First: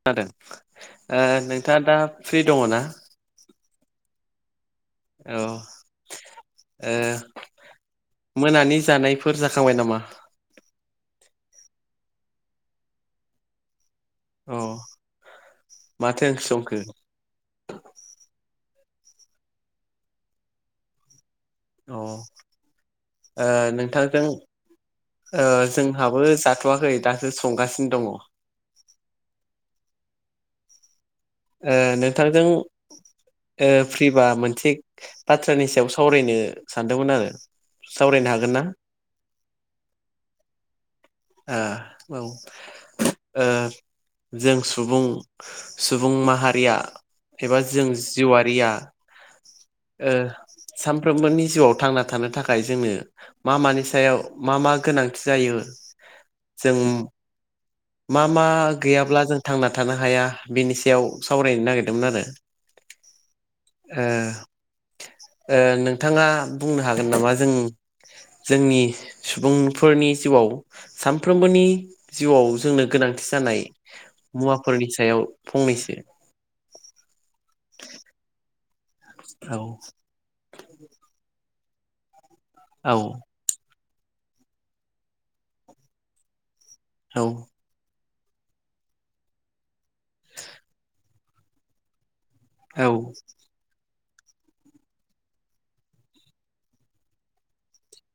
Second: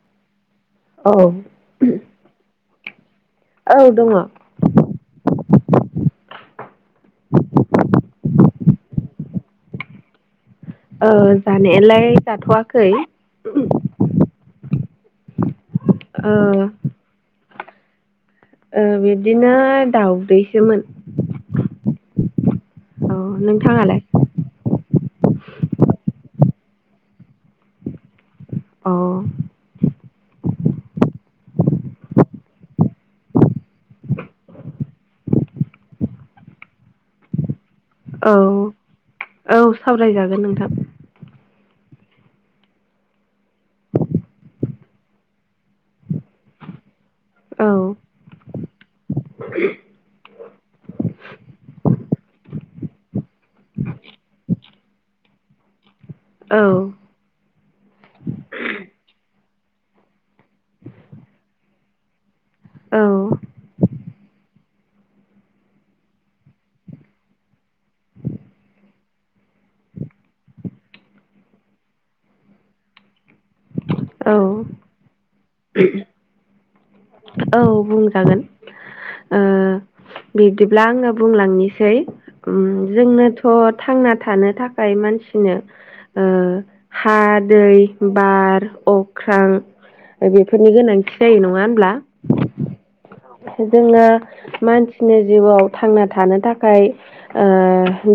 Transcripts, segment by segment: खोनादों औ ओ नोंथाङा दा फ्रि दङ ना औ दङ औ मोनानि जानाय फोर जाखांबाय नामा औ जानायालाय जाथ'वाखै अ माथो ओ ओंखि संखो बिदिनो दउदैसोमोन अ ओ नोंथाङालाय नोंथांजों जोंहाबो जाथ'वाखै दासो संगासिनो दङ अ ओ नोंथांजों प्रिभा मोनसे बाथ्रानि सायाव सावरायनो सानदोंमोन आंङो सावरायनो औ हागोन ना औ सावरायजागोन नोंथां औ ओ जों सुबुं सुबुं माहारिया एबा औ जों जिउआारिया सानफ्रोमबोनि जिउआव थांना थानो थाखाय जोंनो मा मानि सायाव मा मा गोनांथि जायो औ जों मा मा गैयाब्ला जों थांना थानो हाया बिनि सायाव सावरायनो नागिरदोंमोन आरो औ ओ नोंथाङा बुंनो हागोन नामा जों जोंनि सुबुंफोरनि जिउआव सानफ्रोमबोनि जिउआव जोंनो गोनां थि जानाय औ मुवाफोरनि सायाव फंनैसो औ बुंजागोन ओ औ बिब्दिब्ला आङो बुंलांनि। सै उम औ जोंनोथ' थांना थानो थाखाय मानसिनो ओ हा, औ दै बार अख्रां बेफोरनि गोनांथि जायो नङा होनब्ला? औ जोङो मानसिनि जिउआव थांना थानो थाखाय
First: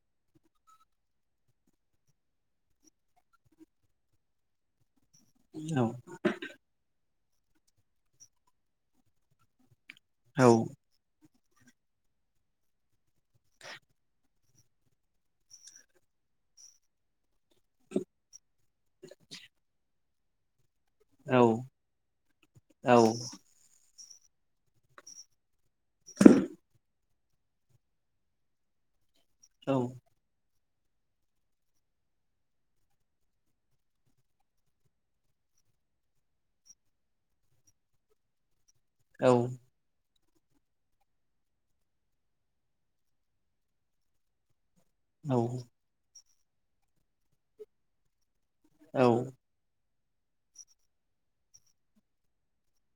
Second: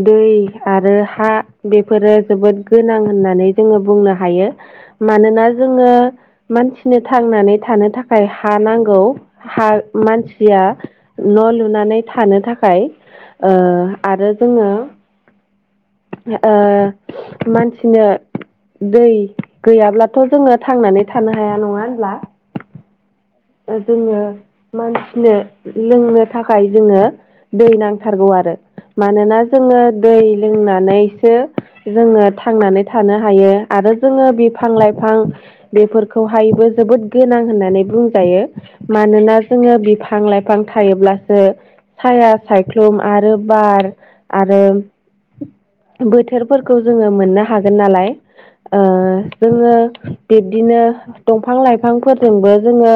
दै आरो हा बेफोरो जोबोद गोनां होननानै जोङो बुंनो हायो। मानोना जोङो मानसिनो थांनानै थानो थाखाय हा नांगौ हा औ मानसिया न' लुनानै थानो थाखाय आरो जोङो ओ मानसिनो दै गैयाब्लाथ' जोङो थांनानै थानो हाया नङा होनब्ला? औ जोङो मानसिनो लोंनो थाखाय जोङो दै नांथारगौ आरो मानोना जोङो दै लोंनानैसो जोङो थांनानै थानो हायो आरो जोङो बिफां लाइफां बेफोरखौहायबो जोबोद गोनां होननानै बुंजायो मानोना जोङो बि फां लाइफां थायोब्लासो साया सायख्लुम आरो बार आरो औ बोथोरफोरखौ जोङो मोननो हागोन नालाय औ जोङो बिब्दिनो दंफां लाइफांफोरजोंबो जोङो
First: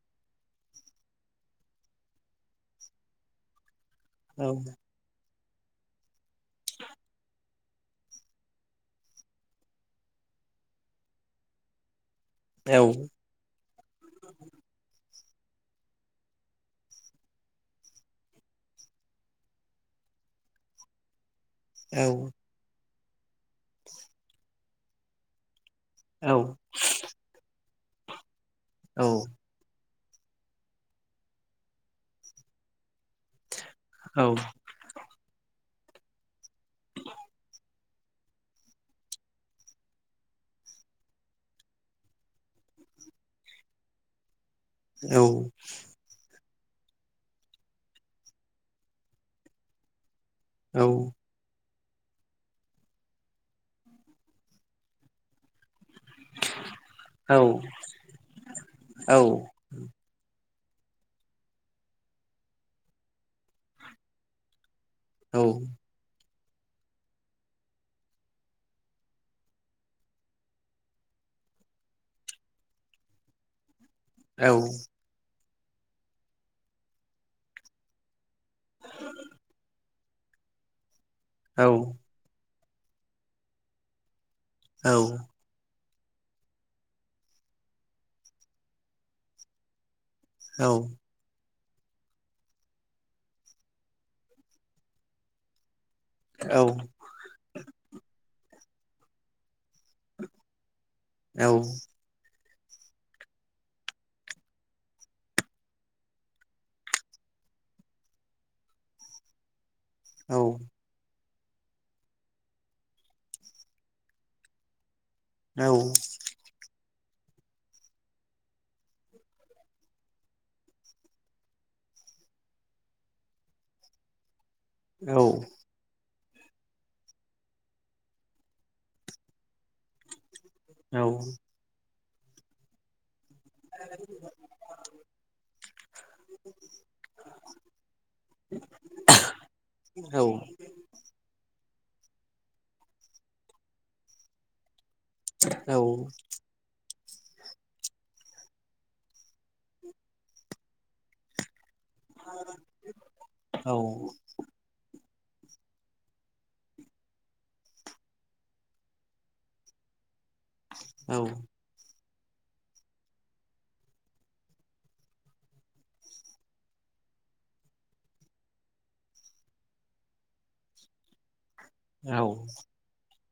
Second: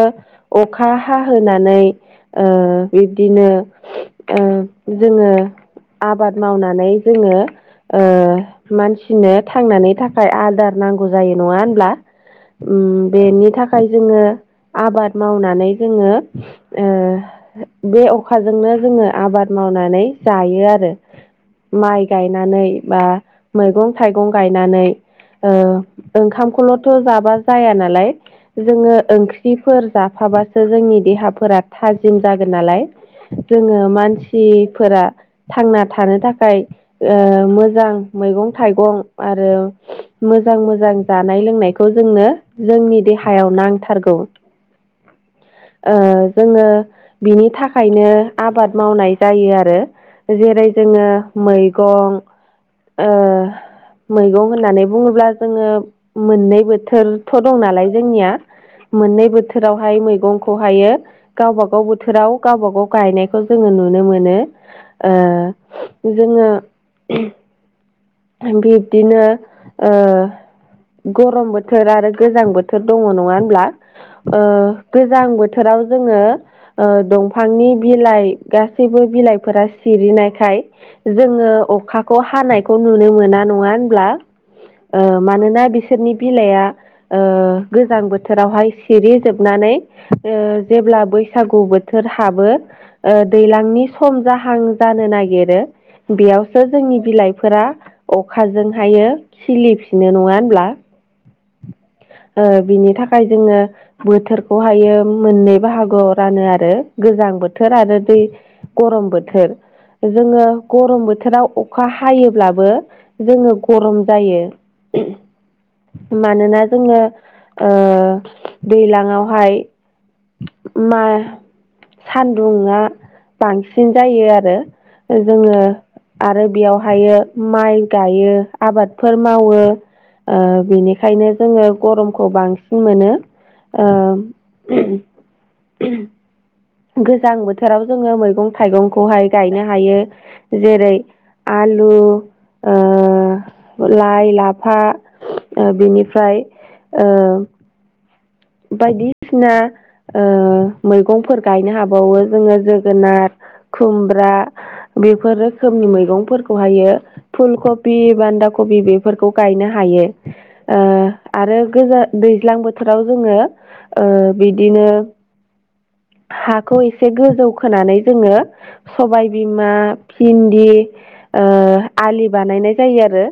अखा हाहोनानै ओ बिब्दिनो ओ औ जोङो आबाद मावनानै जोङो ओ मानसिनो थांनानै थाखाय आदार नांगौ जायो नङा ओनब्ला? औ उम बेनि थाखाय जोङो आबाद मावनानै जोङो बे अखाजोंनो जोङो आबाद मावनानै जायो आरो माइ गायनानै बा मैगं थाइगं गायनानै ओ ओंखामखौल'थ' जाबा जाया नालाय जोङो ओंख्रि फोर जाफाबासो जोंनि देहाफोरा थाजिम जागोन नालाय? जोङो मानसिफोरा थांना थानो थाखाय मोजां मैगं थाइगं आरो मोजां मोजां। जानाय लोंनायखौ जोंनो जोंनि देहायाव नांथारगौ। औ ओ जोङो बिनि थाखायनो आबाद मावनाय जायो आरो जेरै जोङो मै मैगं ओ मैगं होननानै बुङोब्ला जोङो मोननै बोथोरथ' दं नालाय जोंनिया मोननै बोथोरावहाय मैगंखौहायो गावबा गाव बोथोराव गावबा गाव गायनायखौ जोङो नुनो मोनो। ओ जोङो बिब्दिनो ओ गरम बोथोर आरो गोजां बोथोर दङ नङा होनब्ला? गोजां बोथोराव जोङो दंफांनि बिलाइ गासैबो बिलाइफोरा सिरिनायखाय जोङो अखाखौ हानाय नुनो मोना नङा होनब्ला मानोना बि बोसोरनि बिलाइआ गोजां बोथोरावहाय सिरि जोबनानै जेब्ला बैसागु गु बोथोर हाबो दैज्लांनि सम जाहां जानो नागिरो। बेयावसो जोंनि बिलाइ फोरा अखाजोंहायो खिलिफिननो नङा होनब्ला औ बिनि थाखाय जोङो बोथोरखौहायो मोननै बाहागोआव रानो आरो गोजां। गोजां बोथोर आरो दै गरम बोथोर जोङो गरम बोथोराव अखा हायोब्लाबो जोङो गरम जायो। मानोना जोङो दैलांआवहाय मा सान्दुंआ बांसिन जायो आरो जोङो आरो बेयाव हायो माइ गायो आबादफोर मावो बेनिखायनो जोङो गरमखौ बांसिन मोनो ओ गोजां बोथोराव जोङो मैगं थाइगंखौहाय गायनो हायो जेरै आलु ओ लाइ लाफा ओ औ बिनिफ्राय ओ बायदिसिना मैगंफोर गायनो हाबाय। बावो जोङो जोगोनार खुमब्रा बेफोर रोखोमनि मैगंफोरखौहायो फुलकबि बान्दा कबि बेफोरखौ गायनो हायो। आरो गोजान दैज्लां बोथोराव जोङो ओ बिदिनो हाखौ एसे गोजौ खोनानै जोङो सबायबिमा भिन्दि आलि बानायनाय जायो आरो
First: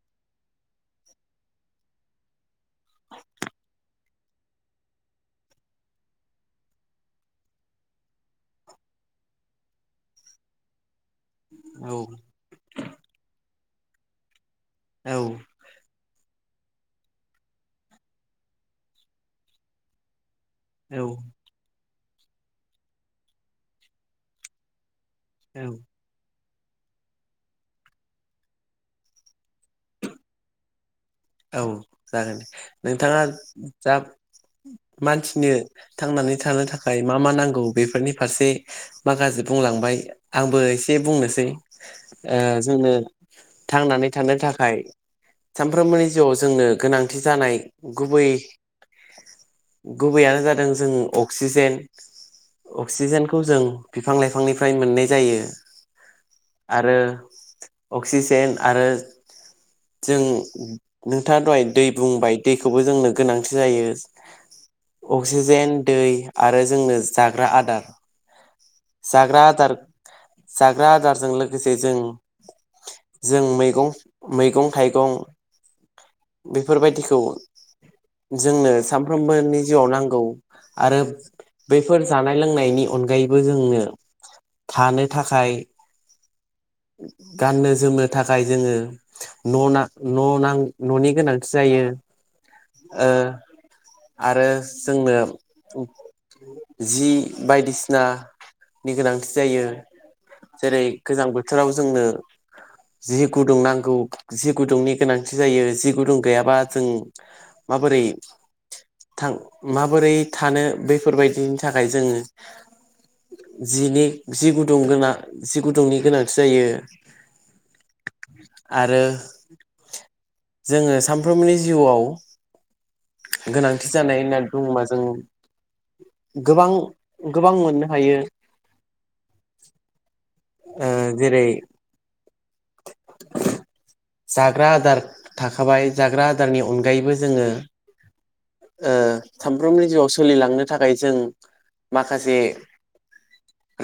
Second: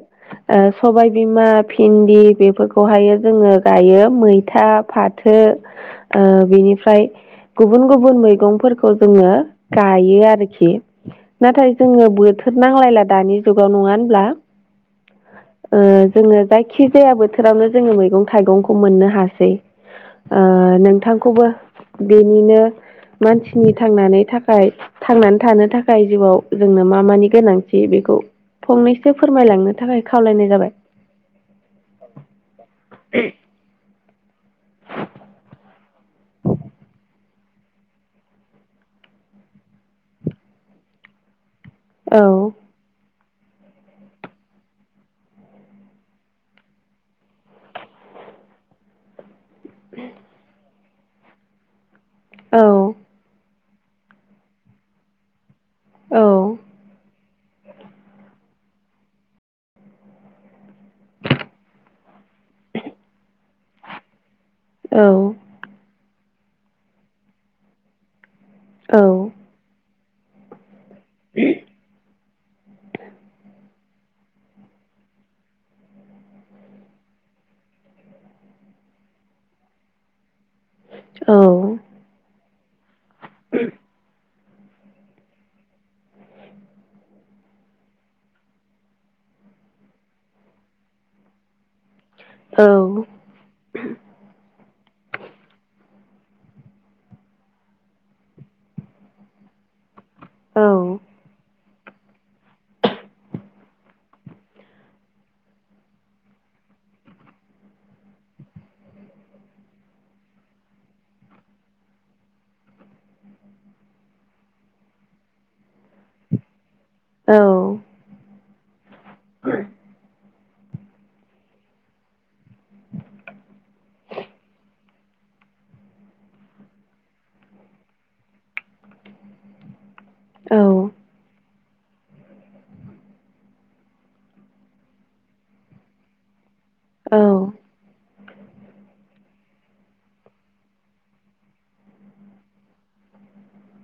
सबायबिमा भिन्दि बेफोरखौ खौहाय जोङो गायो मैथा फाथो बिनिफ्राय गुबुन गुबुन मैगंफोरखौ जोङो गायो आरोखि। नाथाय जोङो बोथोर नांलायला दानि जुगाव नङा होनब्ला ओ जोङो जायखि जाया बोथोरावनो जोङो मैगं थाइगंखौ मोननो हासै। नोंथांखौबो बेनिनो मानसिनि थांनानै थाखाय थांनानै थानो थाखाय जिउआव जोंनो मा मानि गोनांथि बेखौ फंनैसो फोरमायलांनो थाखाय खावलायनाय जाबाय। औ जागोन दे नोंथाङा जा मानसिनो थांनानै थानो थाखाय मा मा नांगौ बेफोरनि फारसे माखासे बुंलांबाय आंबो एसे बुंनोसै औ जोंनो थांनानै थानो थाखाय सानफ्रोमबोनि गोनांथि जानाय गुबै गुबैयानो जादों जों अक्सिजेन औ अक्सिजेनखौ जों बिफां लाइफांनिफ्राय मोननाय जायो। औ आरो अक्सिजेन आरो जों नोंथाङा दहाय दै बुंबाय दैखौबो जोंनो गोनांथि जायो। औ अक्सिजेन दै आरो जोंनो जाग्रा आदार औ जाग्रा आदार जाग्रा आदारजों लोगोसे जों जों मैगं मैगं थाइगं बेफोरबायदिखौ जोंनो सानफ्रोमबोनि जिउआव नांगौ। आरो औ बेफोर जानाय लोंनायनि अनगायैबो जोंनो थानो थाखाय गाननो जोमनो थाखाय जोङो न' ना न' नां न'नि गोनांथि जायो। औ आरो जोंनो जि बायदिसिनानि गोनांथि जायो। औ जेरै गोजां बोथोराव जोंनो जि गुदुं नांगौ जि गुदुंनि गोनांथि जायो जि गुदुं गैयाबा जों माबोरै थां माबोरै थानो बेफोरबायदिनि थाखाय जोङो जिनि जि गुदुं गोना जि गुदुंनि गोनांथि जायो औ आरो जोङो सामफ्रोमनि जिउआव गोनांथि जानाय होननानै बुङोबा जों गोबां गोबां मोननो हायो [inaudible] औ आ जेरै जाग्रा आदार थाखाबाय जाग्रा आ दारनि अनगायैबो जोङो ओ सामफ्रोमनि जिउआव सोलिलांनो थाखाय जों माखासे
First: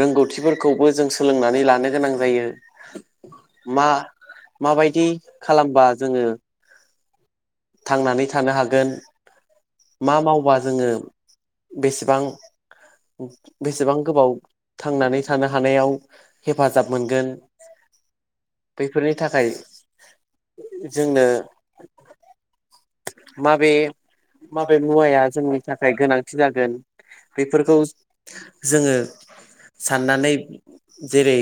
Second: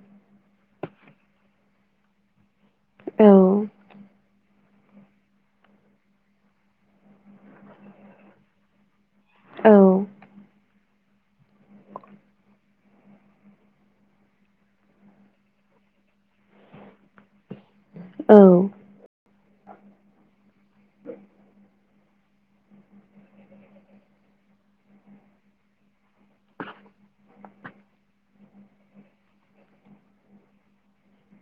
रोंगौथिफोरखौबो जों सोलोंनानै लानो गोनां जायो। मा माबायदि खालामबा जोङो थांनानै थानो हागोन मा मावबा जोङो बेसेबां बेसेबां गोबाव थांनानै थानो हानायाव हेफाजाब मोनगोन बैफोरनि थाखाय जोंनो माबे माबे मुवाया जोंनि थाखाय गोनांथि जागोन बेफोरखौ जोङो साननानै जेरै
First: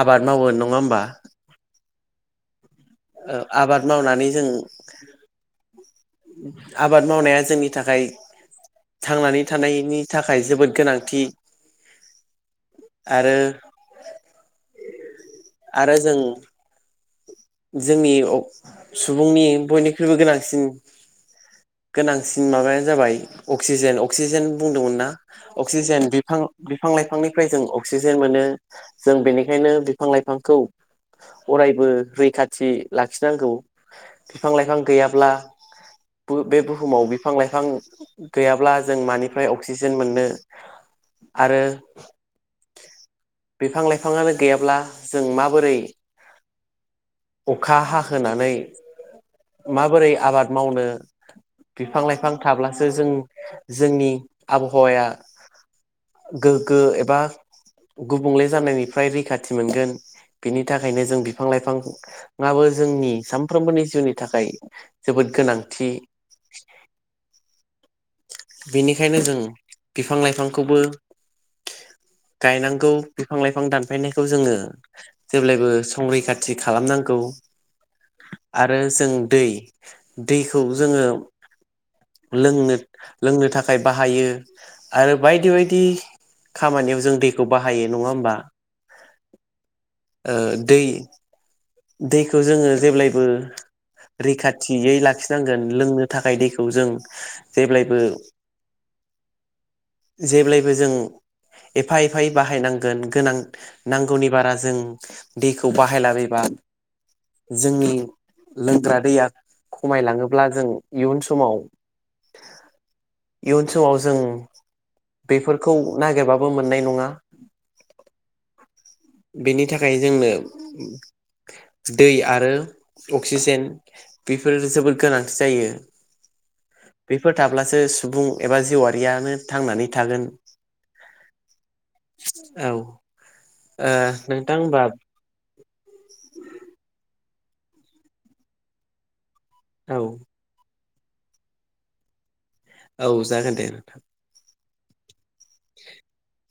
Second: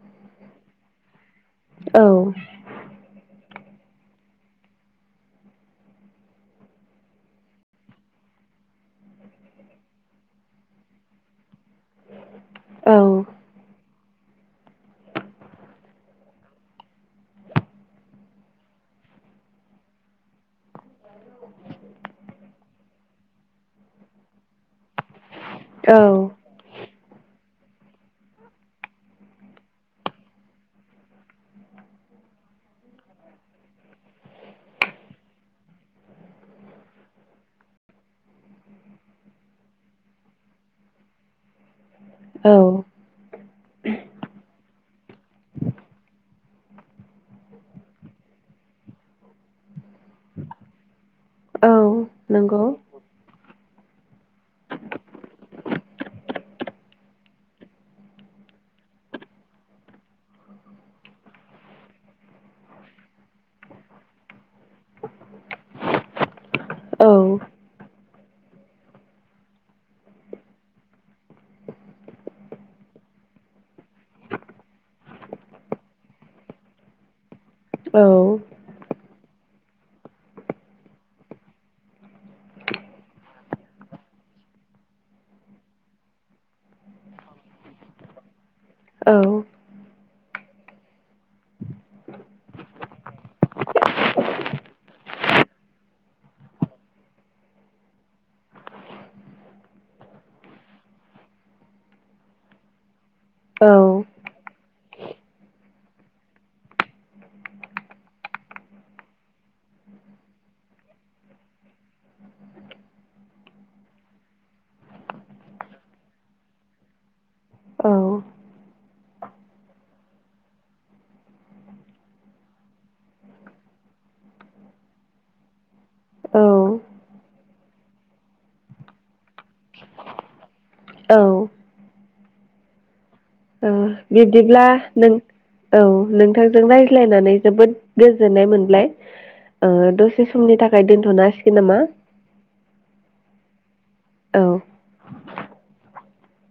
आबाद मावो नङा होमबा औ ओ आबाद मावनानै जों आबाद मावनाया जोंनि थाखाय थांनानै थानायनि थाखाय जोबोद गोनांथि आरो आरो जों जोंनि सुबुंनि बयनिख्रुइबो गोनांसिन गोनांसिन माबाय जाबाय अक्सिजेन अक्सिजेन बुंदोंमोनना औ अक्सिजेन बिफां बिफां लाइफांनि फ्राय जों अक्सिजेन मोनो जों बेनिखायनो बिफां लाइफांखौ अरायबो रैखाथि लाखिनांगौ बिफां लाइफां गैयाब्ला बे बुहुमाव बिफां लाइफां गैयाब्ला जों मानिफ्राय अक्सिजेन मोननो। आरो औ बिफां लाइफाङानो गैयाब्ला जों माबोरै अखा हाहोनानै माबोरै आबाद मावनो औ बिफां लाइफां नंगौ थाब्लासो जों जोंनि आबहावाया गोगो एबा गुबुंले जानायनिफ्राय रैखाथि मोनगोन बिनि थाखायनो जों बिफां लाइफां जोंनि सानफ्रोमबोनि जिउनि थाखाय जोबोद गोनांथि। औ। बेनिखायनो जों बिफां लाइफांखौबो गायनांगौ बिफां लाइफां दानफायनायखौ जोङो जेब्लायबो संरैखाथि खालामनांगौ औ आरो जों दै दैखौ जोङो लोंनो लोंनो थाखाय बाहायो आरो बायदि बायदि खामानियाव जों दैखौ बाहायो नङा होमबा। औ। ओ दै दैखौ जोङो जेब्लायबो रैखाथियै लाखिनांगोन लोंनो थाखाय दैखौ जों जेब्लायबो [inaudible] जेब्लायबो जों एफा एफायै बाहाय नांगोन गोनां नांगौनि बारा जों दैखौ बाहायलाबायबा। जोंनि लोंग्रा दैया खमायलाङोब्ला जों इयुन समाव [inaudible] इयुन समाव जों बेफोरखौ नागिरबाबो मोननाय नङा। औ बेनि थाखाय जोंनो दै आरो अक्सिजेन बेफोरो जोबोद गोनांथि जायो। औ बेफोर थाब्लासो सुबुं एबा जिवआाशरियानो थांनानै थागोन। औ। औ। नोंथां बिब्दिब्ला होमबा नों औ नोंथां। जों रायज्लायनानै जोबोद गोजोननाय मोनबाय औ दसे समनि थाखाय दोनथ'नो हासिगोन नामा। औ जागोन दे नोंथां। औ। [inaudible]